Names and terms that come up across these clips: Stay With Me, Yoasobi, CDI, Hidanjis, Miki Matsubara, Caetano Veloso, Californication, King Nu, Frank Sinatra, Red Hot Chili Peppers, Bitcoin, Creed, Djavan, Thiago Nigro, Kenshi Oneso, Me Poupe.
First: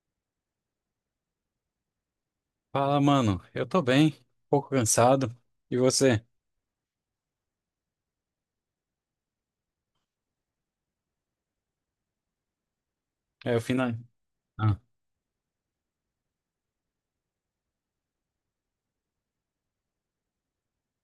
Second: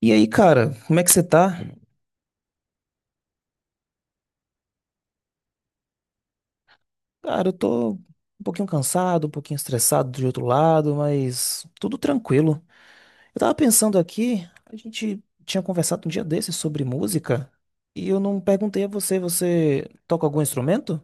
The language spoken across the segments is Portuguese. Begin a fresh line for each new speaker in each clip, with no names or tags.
E aí, cara, como é que você tá?
Fala, mano. Eu tô bem, um pouco cansado. E você?
Cara, eu tô um pouquinho cansado, um pouquinho estressado de outro lado, mas tudo tranquilo. Eu tava
É o final.
pensando aqui, a
Ah,
gente tinha conversado um dia desses sobre música, e eu não perguntei a você, você toca algum instrumento?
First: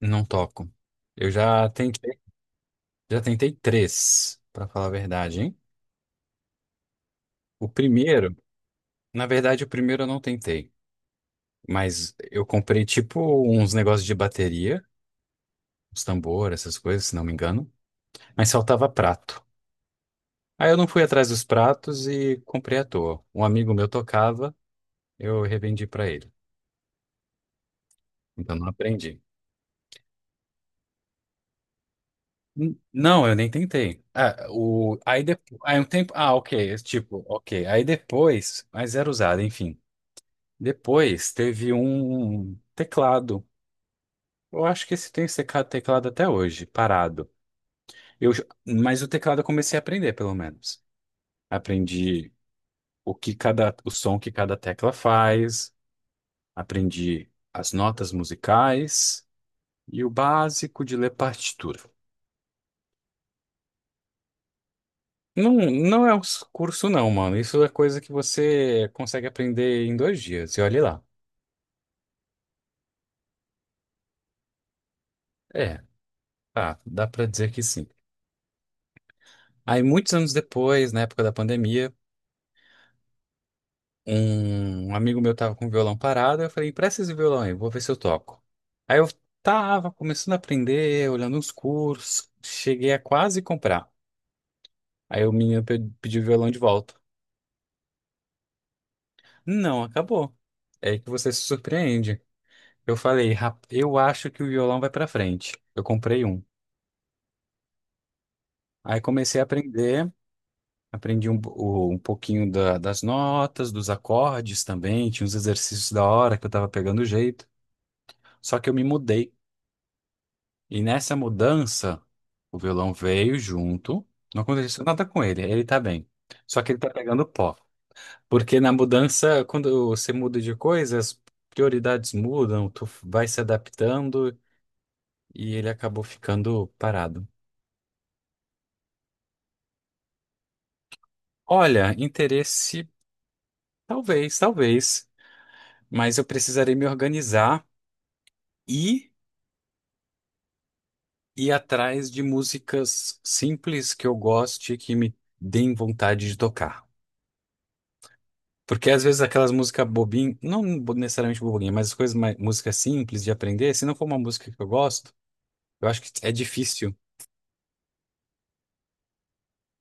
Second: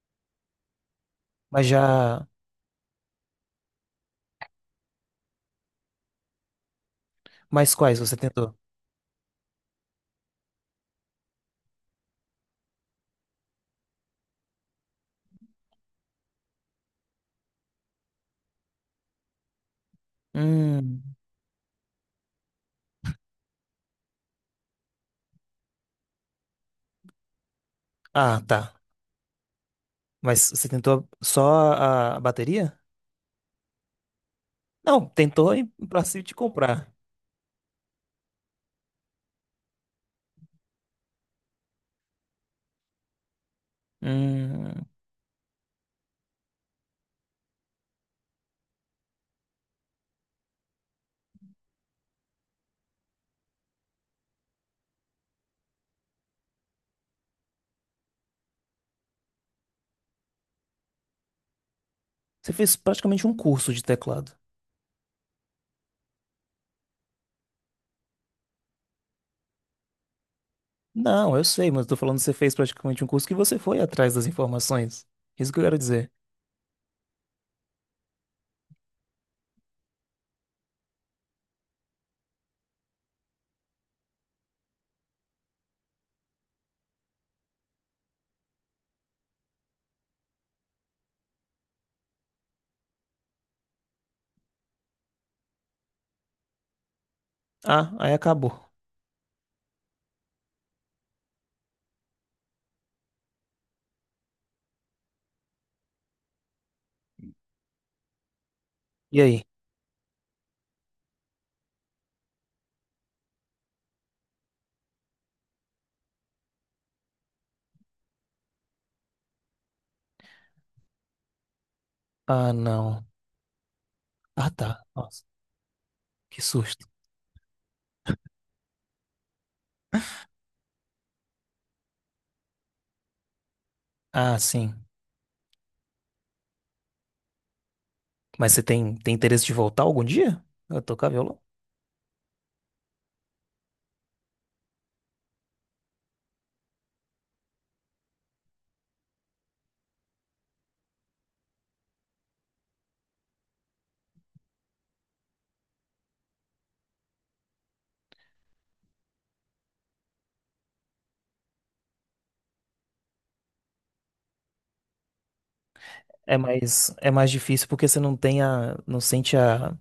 não toco. Eu
Mas já.
já tentei três, pra falar a verdade, hein? O
Mas quais você
primeiro,
tentou?
o primeiro eu não tentei, mas eu comprei tipo uns negócios de bateria, uns tambor, essas coisas, se não me engano, mas faltava prato. Aí eu não
Hum.
fui atrás dos pratos e comprei à toa. Um amigo meu tocava, eu revendi pra ele.
Ah,
Então
tá.
não aprendi.
Mas você tentou só a bateria?
Não, eu nem tentei. Ah, o,
Não,
aí,
tentou
depois,
e
aí um
pra
tempo.
se te
Ah, ok.
comprar.
Tipo, ok. Aí depois. Mas era usado, enfim. Depois teve um teclado. Eu
Hum.
acho que esse tem esse teclado até hoje, parado. Mas o teclado eu comecei a aprender, pelo menos. Aprendi o som que cada tecla faz, aprendi as notas musicais e o básico de ler partitura.
Você fez praticamente um curso de teclado.
Não, não é um curso, não, mano. Isso é coisa que você consegue aprender em dois dias. E olhe lá.
Não, eu sei, mas eu tô falando que você fez praticamente um curso que você foi atrás das informações. Isso que eu quero
É,
dizer.
tá, dá pra dizer que sim. Aí, muitos anos depois, na época da pandemia, um amigo meu tava com o violão parado. Eu falei, empresta esse violão aí, vou ver se eu toco. Aí eu tava começando a aprender, olhando uns cursos, cheguei a quase comprar. Aí o menino pediu o violão de volta.
Ah, aí acabou.
Não, acabou. É aí que você se surpreende. Eu falei, eu acho que o violão vai pra frente. Eu comprei um. Aí
E
comecei
aí?
a aprender, aprendi um pouquinho das notas, dos acordes também, tinha uns exercícios da hora que eu tava pegando jeito. Só que eu me mudei. E nessa mudança,
Ah,
o violão
não.
veio junto, não
Ah, tá.
aconteceu nada com
Nossa,
ele, ele tá bem.
que
Só que ele
susto.
tá pegando pó. Porque na mudança, quando você muda de coisa, as prioridades mudam, tu vai se
Ah,
adaptando
sim.
e ele acabou ficando parado.
Mas você tem interesse de voltar algum dia? A tocar violão?
Olha, interesse, talvez, talvez, mas eu precisarei me organizar e ir atrás de músicas simples que eu goste, que me deem vontade de tocar. Porque às vezes aquelas músicas bobinhas, não bo- necessariamente bobinha, mas as coisas mais, música simples de aprender, se não for uma música que eu gosto, eu acho que é
É
difícil.
é mais difícil porque você não tem não sente a,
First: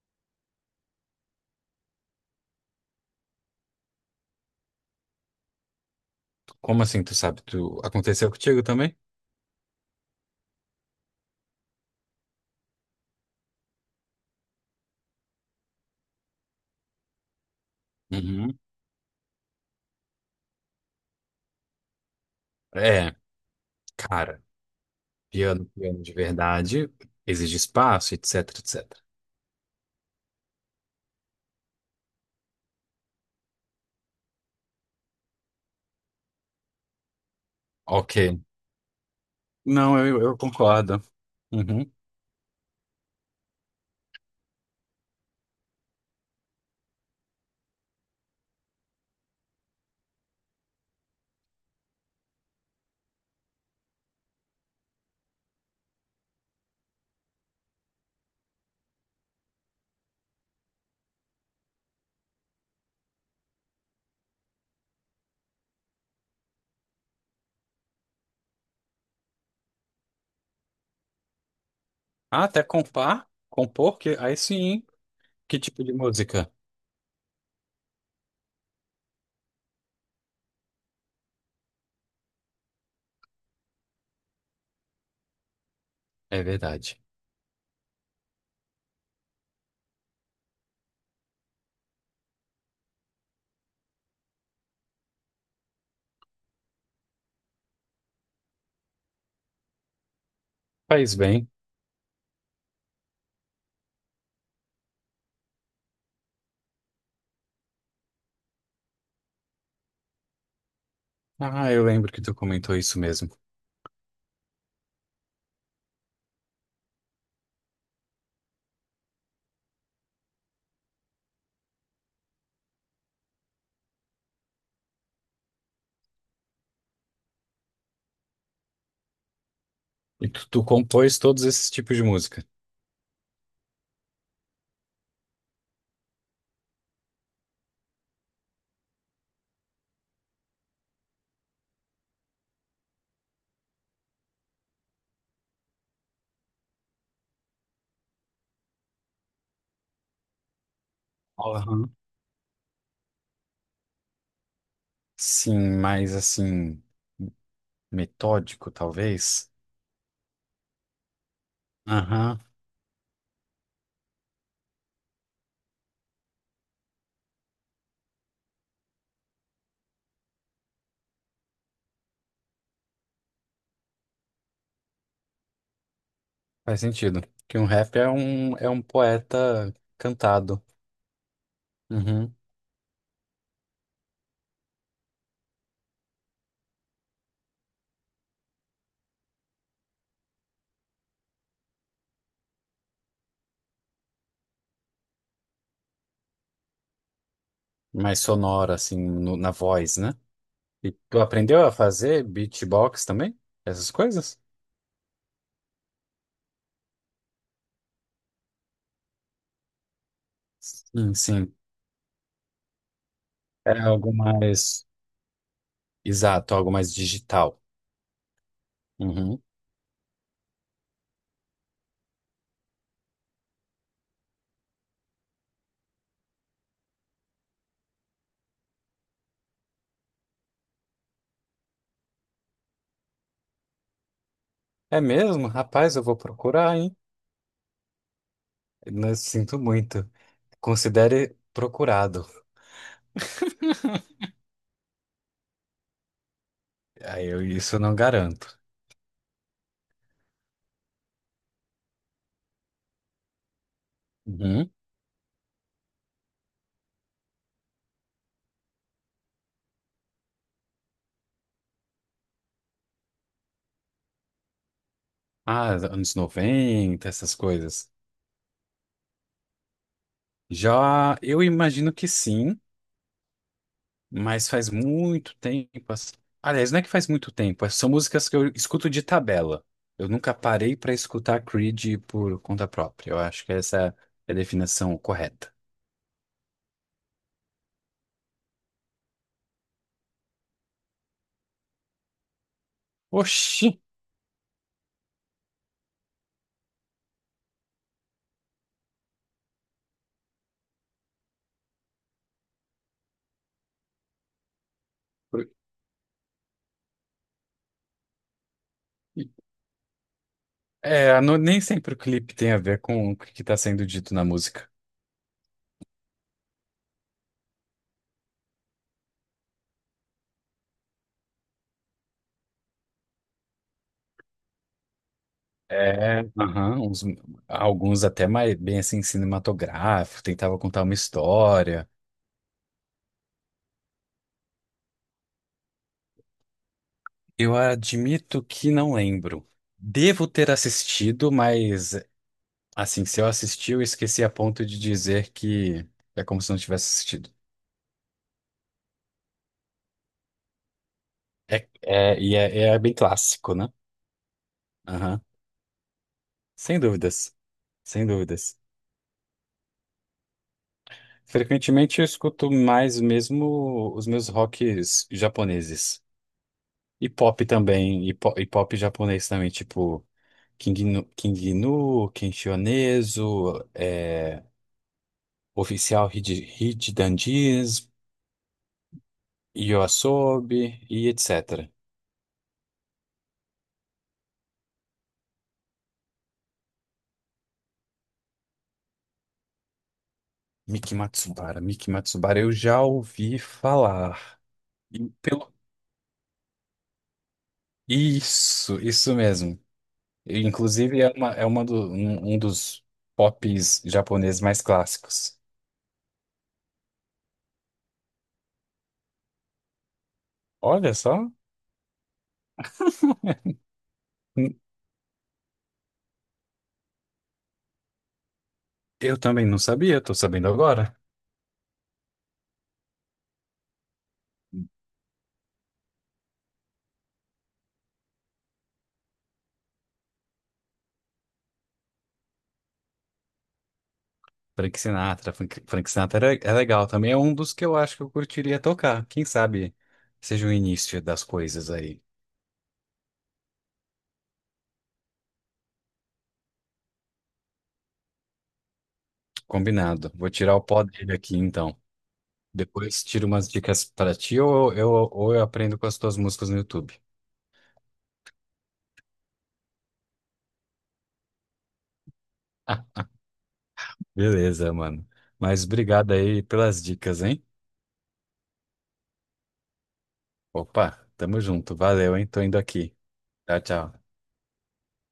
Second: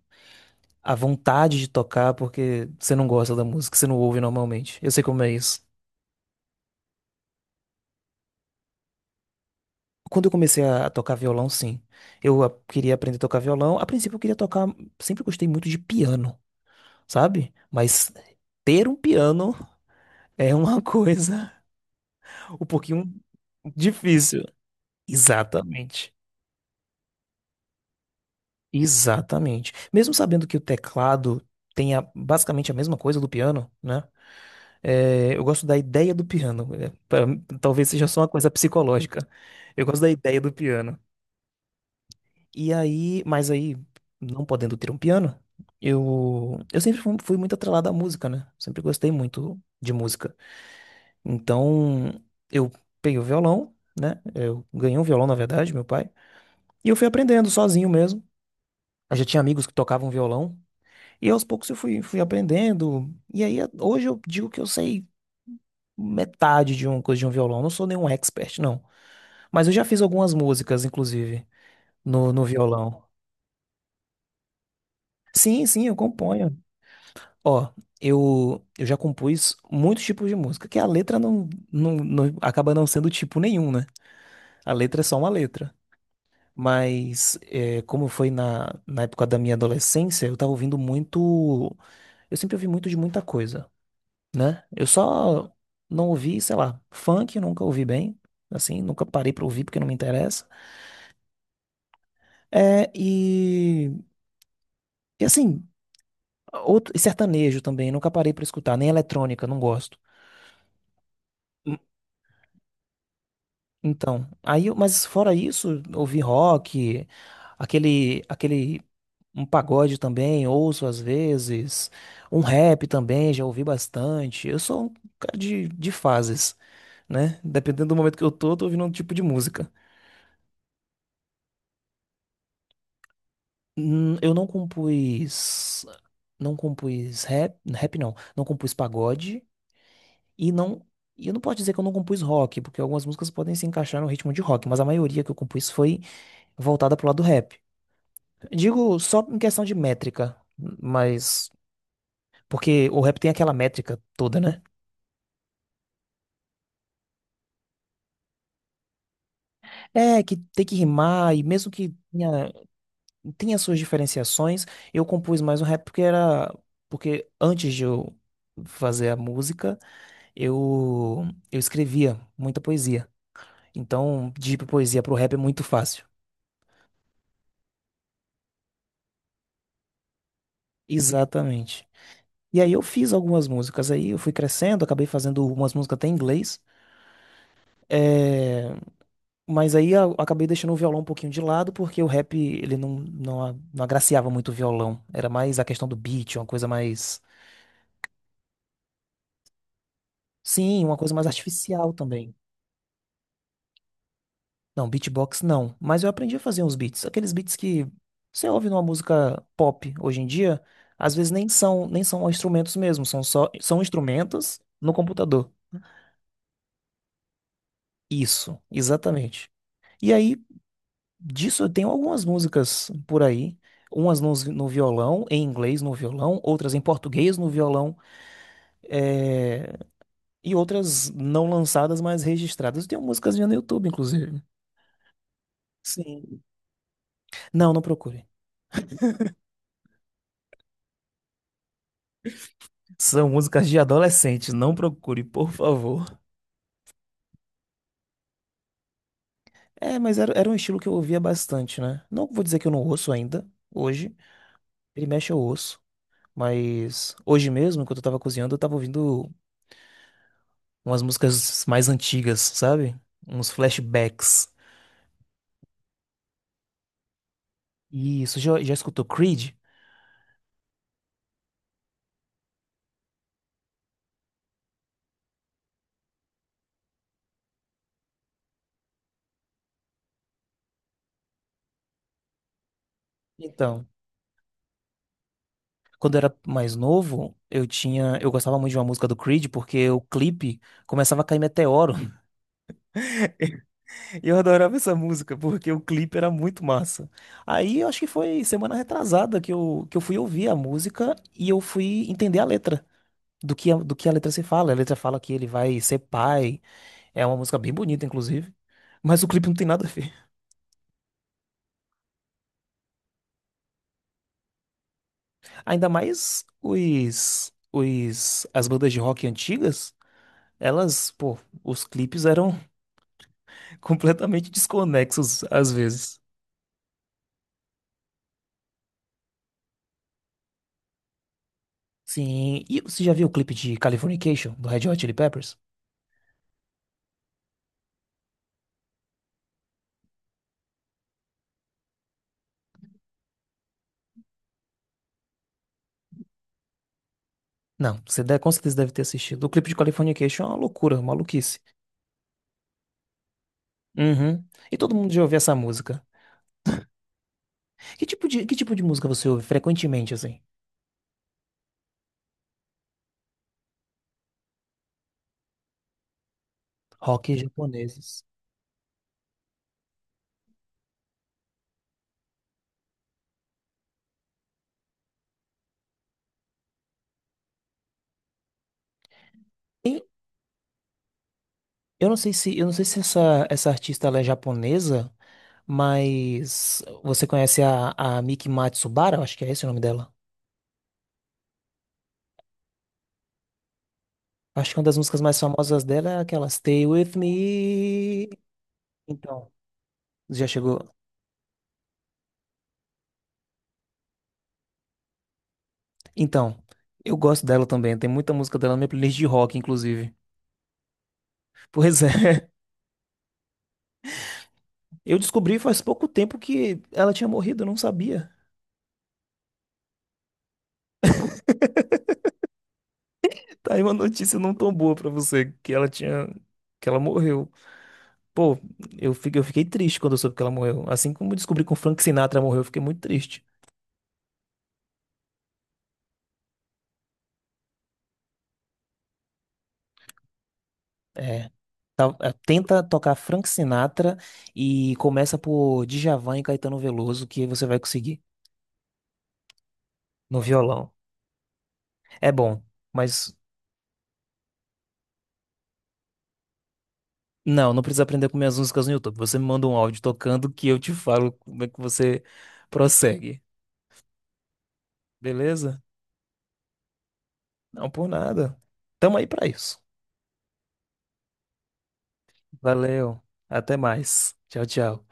a vontade de tocar porque você não gosta da música, você não ouve normalmente. Eu sei como é isso.
Como assim, tu sabe? Tu aconteceu contigo também?
Quando eu comecei a tocar violão, sim. Eu queria aprender a tocar violão. A princípio, eu queria tocar. Sempre gostei muito de piano, sabe? Mas
Uhum.
ter um piano é uma coisa um pouquinho
É, cara,
difícil.
piano, piano de
Exatamente.
verdade, exige espaço, etc, etc.
Exatamente. Mesmo sabendo que o teclado tem basicamente a mesma coisa do piano, né? É, eu gosto da ideia do piano. Talvez seja
Ok.
só uma coisa psicológica. Eu
Não,
gosto da
Eu
ideia do piano.
concordo. Uhum.
E aí, mas aí, não podendo ter um piano, eu sempre fui muito atrelado à música, né? Sempre gostei muito de música. Então, eu peguei o violão, né? Eu ganhei um violão, na verdade, meu pai. E eu fui aprendendo sozinho mesmo. Eu já tinha amigos que tocavam violão. E aos poucos eu fui aprendendo. E aí, hoje eu digo que eu sei metade de uma coisa de um violão. Não sou nenhum expert, não. Mas eu já fiz algumas músicas, inclusive,
Ah,
no
até
violão.
compar? Compor? Que, aí sim. Que
Sim,
tipo
sim,
de
eu
música?
componho. Ó, eu já compus muitos tipos de música, que a letra não acaba não sendo tipo nenhum, né? A letra é só uma letra.
É verdade.
Mas como foi na época da minha adolescência, eu tava ouvindo muito. Eu sempre ouvi muito de muita coisa, né? Eu só não ouvi, sei lá, funk, eu nunca ouvi bem. Assim, nunca parei pra ouvir porque não me interessa.
Faz bem.
É, e assim, e sertanejo também, nunca parei pra escutar, nem eletrônica, não gosto.
Ah,
Hum.
eu lembro que tu comentou isso mesmo.
Então, aí, mas fora isso, ouvi rock, aquele. Um pagode também, ouço às vezes. Um rap também, já ouvi bastante. Eu sou um cara de fases, né? Dependendo do momento que eu tô ouvindo um tipo de música.
E tu compôs todos esses tipos de música?
Hum. Eu não compus. Não compus rap. Rap não. Não compus pagode. E não. E eu não posso dizer que eu não compus rock, porque algumas músicas podem se encaixar no ritmo de rock, mas a maioria que eu compus foi voltada pro lado do rap. Digo só em questão de métrica, mas.
Aham.
Porque o rap tem aquela métrica toda, né?
Sim, mais assim, metódico, talvez?
É, que tem que rimar, e mesmo que
Aham.
tinha suas diferenciações, eu compus mais um rap porque era. Porque antes de eu fazer a música, eu, eu escrevia muita poesia. Então, de poesia pro rap é muito fácil.
Faz sentido. Que um é um poeta cantado.
Exatamente.
Uhum.
E aí eu fiz algumas músicas aí, eu fui crescendo, acabei fazendo umas músicas até em inglês. É, mas aí eu acabei deixando o violão um pouquinho de lado, porque o rap ele não não agraciava muito o violão. Era mais a questão do beat, uma coisa mais.
Mais sonoro, assim, na voz, né?
Sim,
E
uma coisa
tu
mais
aprendeu a
artificial
fazer
também.
beatbox também? Essas coisas?
Não, beatbox não. Mas eu aprendi a fazer uns beats. Aqueles beats que você ouve numa música pop hoje em dia, às
Sim,
vezes
sim.
nem são instrumentos mesmo,
É
são
algo
instrumentos
mais
no computador.
exato, algo mais digital.
Isso,
Uhum.
exatamente. E aí, disso eu tenho algumas músicas por aí. Umas nos- no, Violão, em inglês no violão, outras em português no violão, eh, e outras não lançadas, mas registradas. Eu tenho músicas minhas no YouTube, inclusive.
É mesmo? Rapaz, eu vou
Sim.
procurar, hein?
Não, não procure.
Não sinto muito. Considere procurado.
São músicas de adolescente, não procure, por favor.
Aí eu isso eu não garanto.
É, mas era um estilo que eu ouvia bastante, né? Não vou dizer que eu não ouço ainda, hoje.
Uhum.
Ele mexe eu ouço. Mas hoje mesmo, enquanto eu tava cozinhando, eu tava ouvindo umas músicas mais antigas, sabe? Uns flashbacks.
Ah, anos 90, essas coisas.
E isso, já escutou Creed?
Já, eu imagino que sim, mas faz muito tempo. Aliás, não é que faz muito tempo, é, são músicas que eu escuto de tabela. Eu nunca parei para escutar Creed por conta própria. Eu acho que
Então,
essa é a definição correta.
quando eu era mais novo, eu gostava muito de uma música do Creed porque o clipe começava a cair meteoro.
Oxi!
E eu adorava essa música porque o clipe era muito massa. Aí eu acho que foi semana retrasada que eu fui ouvir a música e eu fui entender a letra do que a letra se fala. A letra fala que ele vai ser pai. É uma música bem bonita, inclusive. Mas o clipe não tem nada a ver.
É, nem sempre o clipe tem a ver com o que está sendo dito na música.
Ainda mais as bandas de rock antigas, elas, pô, os clipes eram completamente desconexos às
É,
vezes.
aham, alguns até mais bem assim cinematográfico, tentava contar uma história.
Sim, e você já viu o clipe de Californication, do Red Hot Chili Peppers?
Eu admito que não lembro. Devo ter assistido, mas assim, se eu assisti, eu esqueci a ponto de dizer que é como se não tivesse assistido.
Não, você deve, com certeza deve ter assistido. O clipe de Californication é uma loucura, uma maluquice.
É bem clássico, né?
Uhum. E todo mundo já
Aham.
ouviu essa música.
Sem dúvidas,
Que
sem
tipo que
dúvidas.
tipo de música você ouve frequentemente, assim?
Frequentemente eu escuto mais mesmo os meus rocks japoneses. E
Rock
pop também,
japoneses.
e pop, japonês também, tipo King Nu, Kenshi Oneso, é, Oficial Hid- Hidanjis,
E
Yoasobi e etc.
eu não sei se, eu não sei se essa artista ela é japonesa, mas você conhece a Miki Matsubara? Eu acho que é esse o nome dela.
Miki Matsubara eu já ouvi falar.
Acho que uma das
E
músicas mais
pelo...
famosas dela é aquela Stay With Me.
Isso
Então,
mesmo.
já chegou.
É uma um dos pops japoneses mais clássicos.
Então, eu gosto dela também. Tem muita música dela na minha playlist de rock, inclusive.
Olha só.
Pois é,
Hum,
eu descobri faz pouco tempo que ela tinha morrido, eu não sabia.
eu também não sabia, tô sabendo agora.
Tá aí uma notícia não tão boa pra você, que ela tinha, que ela morreu. Pô, eu fiquei triste quando eu soube que ela morreu. Assim como eu descobri que o Frank Sinatra morreu, eu fiquei muito triste.
Frank Sinatra é, é legal também, é um dos que eu acho que eu curtiria tocar. Quem sabe seja o início das
É.
coisas aí.
Tenta tocar Frank Sinatra e começa por Djavan e Caetano Veloso, que você vai conseguir
Combinado. Vou
no
tirar o pó
violão.
dele aqui então.
É bom.
Depois tiro
Mas
umas dicas pra ti ou ou eu aprendo com as tuas músicas no YouTube.
não, não precisa aprender com minhas músicas no YouTube. Você me manda um áudio tocando que eu te falo como é que você prossegue.
Beleza, mano. Mas
Beleza?
obrigado aí pelas dicas, hein?
Não por nada. Tamo aí pra isso.
Opa, tamo junto. Valeu, hein? Tô indo aqui.
Valeu.
Tchau,
Até
tchau.
mais. Tchau, tchau.